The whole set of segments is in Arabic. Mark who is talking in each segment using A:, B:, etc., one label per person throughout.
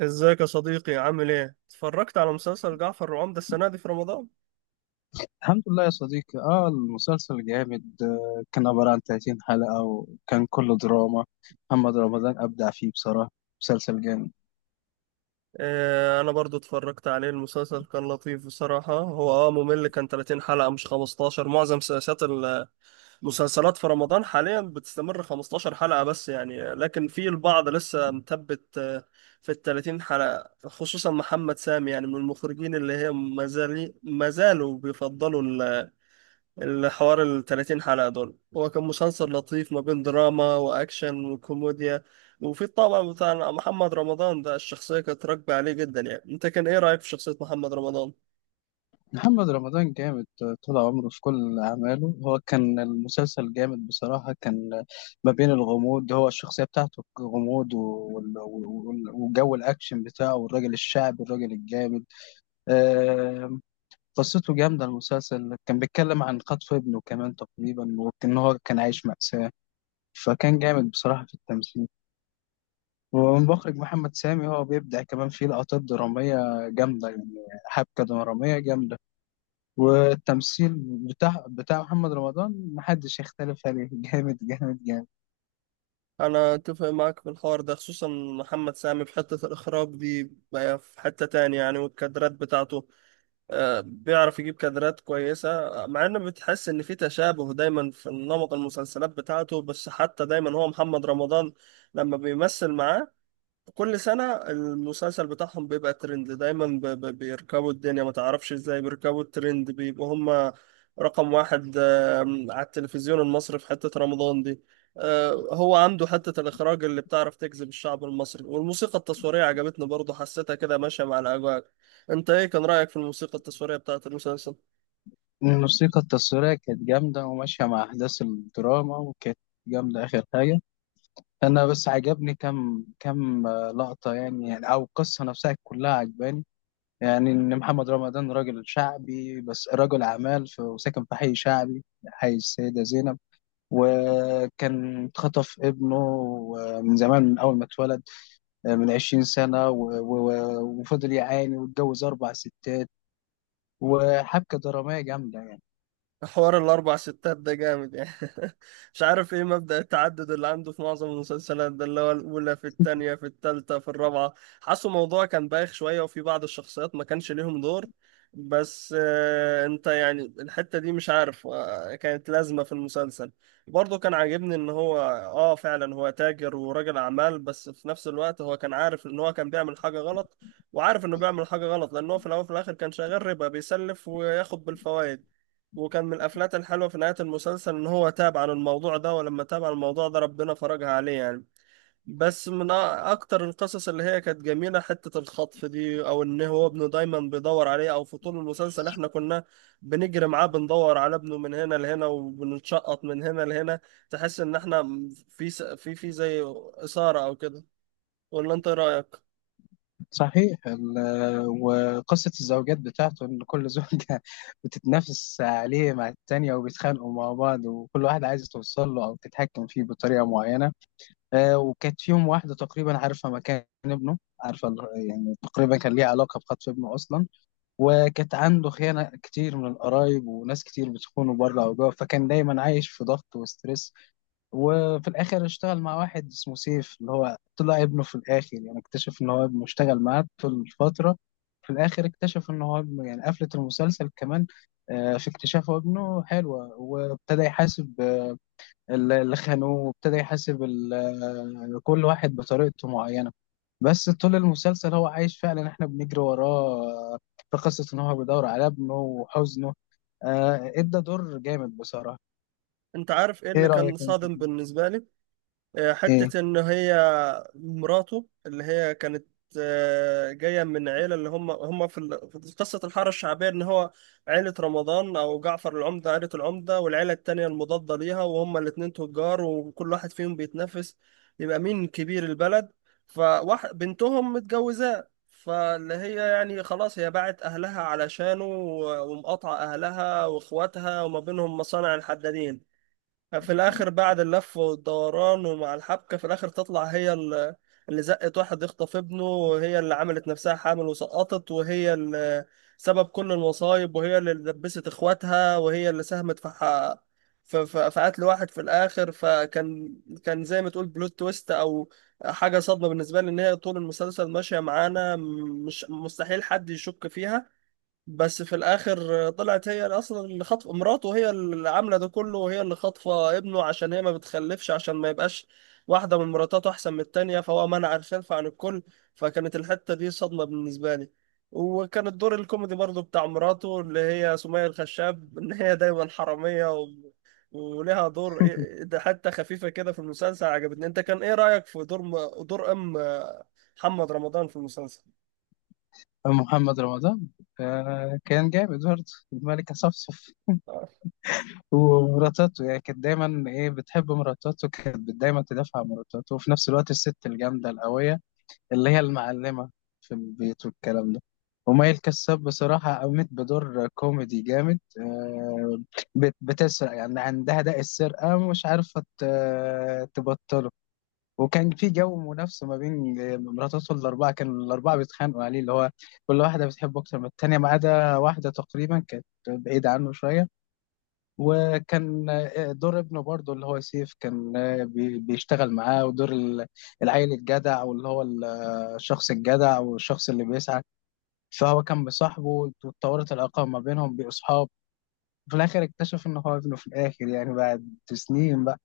A: ازيك يا صديقي؟ عامل ايه؟ اتفرجت على مسلسل جعفر العمدة السنة دي في رمضان؟
B: الحمد لله يا صديقي، المسلسل جامد كان عبارة عن 30 حلقة وكان كله دراما. محمد رمضان أبدع فيه بصراحة. مسلسل جامد.
A: اه، انا برضو اتفرجت عليه. المسلسل كان لطيف بصراحة، هو ممل، كان 30 حلقة مش 15. معظم سياسات المسلسلات في رمضان حاليا بتستمر 15 حلقة بس يعني، لكن في البعض لسه مثبت في ال 30 حلقة، خصوصا محمد سامي يعني، من المخرجين اللي هي ما زالوا بيفضلوا الحوار ال 30 حلقة دول. هو كان مسلسل لطيف ما بين دراما وأكشن وكوميديا، وفي الطابع بتاع محمد رمضان ده الشخصية كانت راكبة عليه جدا يعني. أنت كان إيه رأيك في شخصية محمد رمضان؟
B: محمد رمضان جامد طول عمره في كل أعماله. هو كان المسلسل جامد بصراحة، كان ما بين الغموض، هو الشخصية بتاعته غموض، وجو الأكشن بتاعه، والراجل الشعبي، الراجل الجامد آه، قصته جامدة. المسلسل كان بيتكلم عن خطف ابنه كمان تقريبا، وإن هو كان عايش مأساة، فكان جامد بصراحة في التمثيل. والمخرج محمد سامي هو بيبدع كمان في لقطات درامية جامدة، يعني حبكة درامية جامدة. والتمثيل بتاع محمد رمضان محدش يختلف عليه جامد جامد جامد.
A: أنا أتفق معاك في الحوار ده، خصوصا محمد سامي في حتة الإخراج دي. بقى في حتة تانية يعني، والكادرات بتاعته بيعرف يجيب كادرات كويسة، مع إن بتحس إن في تشابه دايما في نمط المسلسلات بتاعته، بس حتى دايما هو محمد رمضان لما بيمثل معاه كل سنة المسلسل بتاعهم بيبقى ترند دايما، بيركبوا الدنيا ما تعرفش ازاي، بيركبوا الترند، بيبقوا هما رقم واحد على التلفزيون المصري في حتة رمضان دي. هو عنده حتة الإخراج اللي بتعرف تجذب الشعب المصري، والموسيقى التصويرية عجبتني برضه، حسيتها كده ماشية مع الأجواء. انت ايه كان رأيك في الموسيقى التصويرية بتاعة المسلسل؟
B: الموسيقى التصويرية كانت جامدة وماشية مع أحداث الدراما، وكانت جامدة آخر حاجة. أنا بس عجبني كم لقطة، يعني أو القصة نفسها كلها عجباني. يعني إن محمد رمضان راجل شعبي بس رجل أعمال، وساكن في حي شعبي، حي السيدة زينب. وكان اتخطف ابنه من زمان، من أول ما اتولد، من 20 سنة، وفضل يعاني، واتجوز أربع ستات، وحبكة درامية جامدة يعني.
A: حوار الأربع ستات ده جامد يعني. مش عارف إيه مبدأ التعدد اللي عنده في معظم المسلسلات ده، اللي هو الأولى في التانية في التالتة في الرابعة. حاسه موضوع كان بايخ شوية، وفي بعض الشخصيات ما كانش ليهم دور، بس آه، أنت يعني الحتة دي مش عارف، كانت لازمة في المسلسل. برضه كان عاجبني إن هو، فعلا هو تاجر وراجل أعمال، بس في نفس الوقت هو كان عارف إن هو كان بيعمل حاجة غلط، وعارف إنه بيعمل حاجة غلط، لأن هو في الأول وفي الآخر كان شغال ربا، بيسلف وياخد بالفوائد. وكان من الافلات الحلوه في نهايه المسلسل ان هو تاب عن الموضوع ده، ولما تاب عن الموضوع ده ربنا فرجها عليه يعني. بس من اكتر القصص اللي هي كانت جميله حته الخطف دي، او ان هو ابنه دايما بيدور عليه، او في طول المسلسل احنا كنا بنجري معاه، بندور على ابنه من هنا لهنا، وبنتشقط من هنا لهنا. تحس ان احنا في في زي اثاره او كده، ولا انت إيه رايك؟
B: صحيح، وقصة الزوجات بتاعته، إن كل زوجة بتتنافس عليه مع التانية، وبيتخانقوا مع بعض، وكل واحد عايز توصل له أو تتحكم فيه بطريقة معينة. وكانت فيهم واحدة تقريبا عارفة مكان ابنه، عارفة يعني تقريبا كان ليها علاقة بخطف ابنه أصلا. وكانت عنده خيانة كتير من القرايب، وناس كتير بتخونه بره أو جوه، فكان دايما عايش في ضغط وستريس. وفي الآخر اشتغل مع واحد اسمه سيف، اللي هو طلع ابنه في الآخر، يعني اكتشف إن هو ابنه اشتغل معاه طول الفترة. في الآخر اكتشف إن هو ابنه، يعني قفلة المسلسل كمان في اكتشاف ابنه حلوة، وابتدى يحاسب اللي خانوه، وابتدى يحاسب كل واحد بطريقته معينة. بس طول المسلسل هو عايش فعلا، احنا بنجري وراه في قصة ان هو بيدور على ابنه وحزنه ادى دور جامد بصراحة.
A: انت عارف ايه
B: ايه
A: اللي كان
B: رأيك انت
A: صادم
B: فيه؟
A: بالنسبه لي؟
B: ايه.
A: حتة إن هي مراته اللي هي كانت، جاية من عيلة، اللي هم في في قصة الحارة الشعبية، إن هو عيلة رمضان أو جعفر العمدة، عيلة العمدة والعيلة التانية المضادة ليها، وهم الاتنين تجار وكل واحد فيهم بيتنافس يبقى مين كبير البلد. فواحد بنتهم متجوزاه، فاللي هي يعني خلاص هي باعت أهلها علشانه، ومقاطعة أهلها وإخواتها، وما بينهم مصانع الحدادين. في الاخر بعد اللف والدوران ومع الحبكه، في الاخر تطلع هي اللي زقت واحد يخطف ابنه، وهي اللي عملت نفسها حامل وسقطت، وهي اللي سبب كل المصايب، وهي اللي دبست اخواتها، وهي اللي ساهمت في في في قتل واحد في الاخر. فكان زي ما تقول بلوت تويست او حاجه صدمه بالنسبه لي، ان هي طول المسلسل ماشيه معانا، مش مستحيل حد يشك فيها. بس في الاخر طلعت هي اللي اصلا اللي خاطفه مراته، هي اللي عامله ده كله، وهي اللي خاطفه ابنه عشان هي ما بتخلفش، عشان ما يبقاش واحده من مراتاته احسن من التانيه، فهو منع الخلف عن الكل. فكانت الحته دي صدمه بالنسبه لي. وكان الدور الكوميدي برضو بتاع مراته اللي هي سمية الخشاب ان هي دايما حراميه ولها دور إيه- إيه، ده حتى خفيفه كده في المسلسل عجبتني. انت كان ايه رايك في دور دور ام محمد رمضان في المسلسل؟
B: محمد رمضان كان جامد برضه، الملكة صفصف، ومراتاته يعني، كانت دايما بتحب مراتاته، كانت دايما تدافع عن مراتاته، وفي نفس الوقت الست الجامدة القوية اللي هي المعلمة في البيت والكلام ده. ومي الكساب بصراحة قامت بدور كوميدي جامد بتسرق يعني، عندها داء السرقة مش عارفة تبطله. وكان في جو منافسة ما بين مراتاته الأربعة، كانوا الأربعة بيتخانقوا عليه، اللي هو كل واحدة بتحبه أكتر من التانية، ما عدا واحدة تقريبا كانت بعيدة عنه شوية. وكان دور ابنه برضه، اللي هو سيف، كان بيشتغل معاه، ودور العيل الجدع، واللي هو الشخص الجدع، او الشخص اللي بيسعى. فهو كان بصاحبه، واتطورت العلاقه ما بينهم بأصحاب. في الاخر اكتشف ان هو ابنه، في الاخر يعني بعد سنين بقى.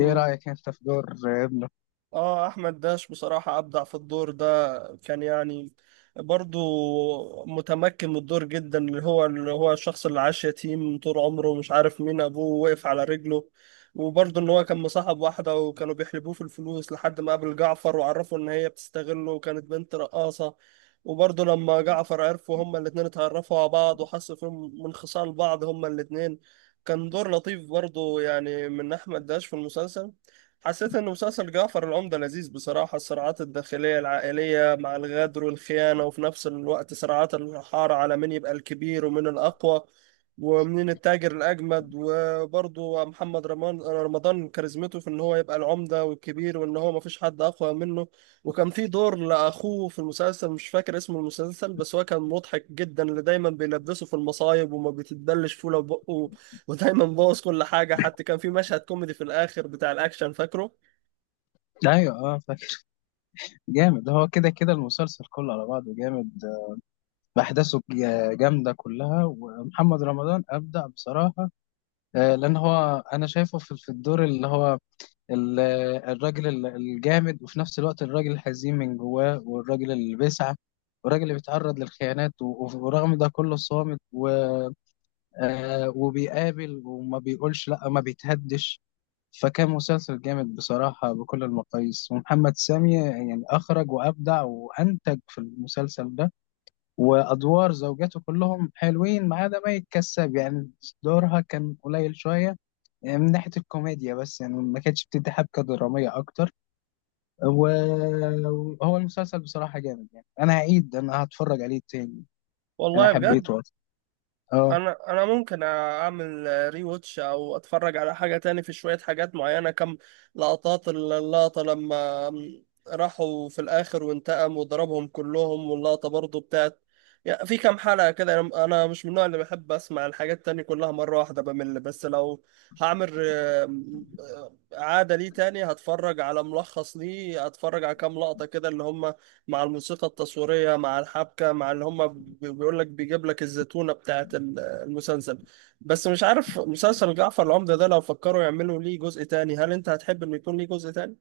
B: ايه رايك انت في دور ابنه؟
A: اه، احمد داش بصراحة ابدع في الدور ده، كان يعني برضو متمكن من الدور جدا، اللي هو الشخص اللي عاش يتيم طول عمره مش عارف مين ابوه، وقف على رجله. وبرضو ان هو كان مصاحب واحدة وكانوا بيحلبوه في الفلوس، لحد ما قابل جعفر وعرفوا ان هي بتستغله، وكانت بنت رقاصة. وبرضو لما جعفر عرفوا هما الاتنين، اتعرفوا على بعض وحسوا فيهم من خصال بعض هما الاتنين. كان دور لطيف برضو يعني من احمد داش في المسلسل. حسيت إن مسلسل جعفر العمدة لذيذ بصراحة، الصراعات الداخلية العائلية مع الغدر والخيانة، وفي نفس الوقت صراعات الحارة على مين يبقى الكبير ومين الأقوى ومين التاجر الأجمد. وبرضه محمد رمضان كاريزمته في إن هو يبقى العمدة والكبير، وإن هو مفيش حد أقوى منه. وكان في دور لأخوه في المسلسل مش فاكر اسم المسلسل، بس هو كان مضحك جدا، اللي دايما بيلبسه في المصايب وما بيتبلش فيه لو بقه، ودايما بوظ كل حاجه، حتى كان في مشهد كوميدي في الاخر بتاع الاكشن فاكره.
B: ايوه، اه، فاكر. جامد، هو كده كده المسلسل كله على بعضه جامد، بأحداثه جامدة كلها، ومحمد رمضان أبدع بصراحة لأن هو أنا شايفه في الدور اللي هو ال- الراجل الجامد، وفي نفس الوقت الراجل الحزين من جواه، والراجل اللي بيسعى، والراجل اللي بيتعرض للخيانات، ورغم ده كله صامت. وبيقابل وما بيقولش لا، ما بيتهدش. فكان مسلسل جامد بصراحة بكل المقاييس، ومحمد سامي يعني أخرج وأبدع وأنتج في المسلسل ده. وأدوار زوجاته كلهم حلوين، ما عدا مي الكساب، يعني دورها كان قليل شوية، يعني من ناحية الكوميديا بس، يعني ما كانتش بتدي حبكة درامية أكتر. وهو المسلسل بصراحة جامد، يعني أنا هعيد، أنا هتفرج عليه تاني. أنا
A: والله بجد.
B: حبيته أصلا. أه.
A: انا ممكن اعمل ري واتش او اتفرج على حاجه تاني في شويه حاجات معينه، كم لقطات، اللقطه لما راحوا في الاخر وانتقم وضربهم كلهم، واللقطه برضو بتاعت يعني في كم حلقه كده. انا مش من النوع اللي بحب اسمع الحاجات التانية كلها مره واحده، بمل. بس لو هعمل عاده ليه تاني هتفرج على ملخص ليه، هتفرج على كام لقطه كده، اللي هم مع الموسيقى التصويريه مع الحبكه، مع اللي هم بيقول لك، بيجيب لك الزتونه بتاعت المسلسل. بس مش عارف، مسلسل جعفر العمدة ده لو فكروا يعملوا ليه جزء تاني، هل انت هتحب انه يكون ليه جزء تاني؟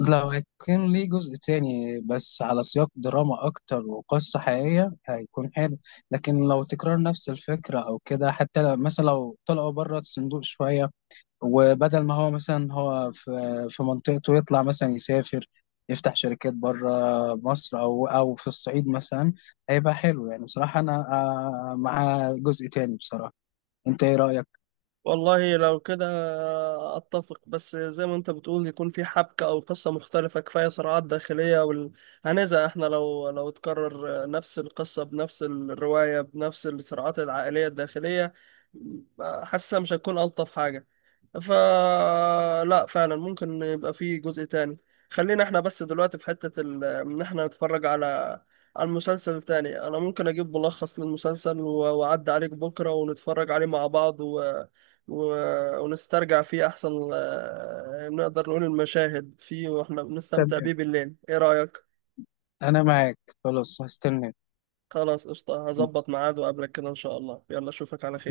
B: لو هيكون ليه جزء تاني بس على سياق دراما أكتر وقصة حقيقية، هيكون حلو. لكن لو تكرار نفس الفكرة أو كده، حتى مثلا لو طلعوا بره الصندوق شوية، وبدل ما هو مثلا هو في منطقته يطلع مثلا يسافر، يفتح شركات بره مصر، أو في الصعيد مثلا، هيبقى حلو يعني بصراحة. أنا مع جزء تاني بصراحة. انت ايه رأيك؟
A: والله لو كده اتفق، بس زي ما انت بتقول يكون في حبكة او قصة مختلفة. كفاية صراعات داخلية هنزهق احنا لو تكرر نفس القصة بنفس الرواية بنفس الصراعات العائلية الداخلية، حاسة مش هتكون ألطف حاجة. فلا فعلا ممكن يبقى فيه جزء تاني. خلينا احنا بس دلوقتي في حتة ان احنا نتفرج على المسلسل التاني. انا ممكن اجيب ملخص للمسلسل واعدي عليك بكرة ونتفرج عليه مع بعض و... ونسترجع فيه احسن، نقدر نقول المشاهد فيه واحنا بنستمتع
B: تمام،
A: بيه بالليل، ايه رأيك؟
B: انا معاك، خلاص هستناك.
A: خلاص قشطة، هظبط ميعاد وقابلك كده ان شاء الله، يلا اشوفك على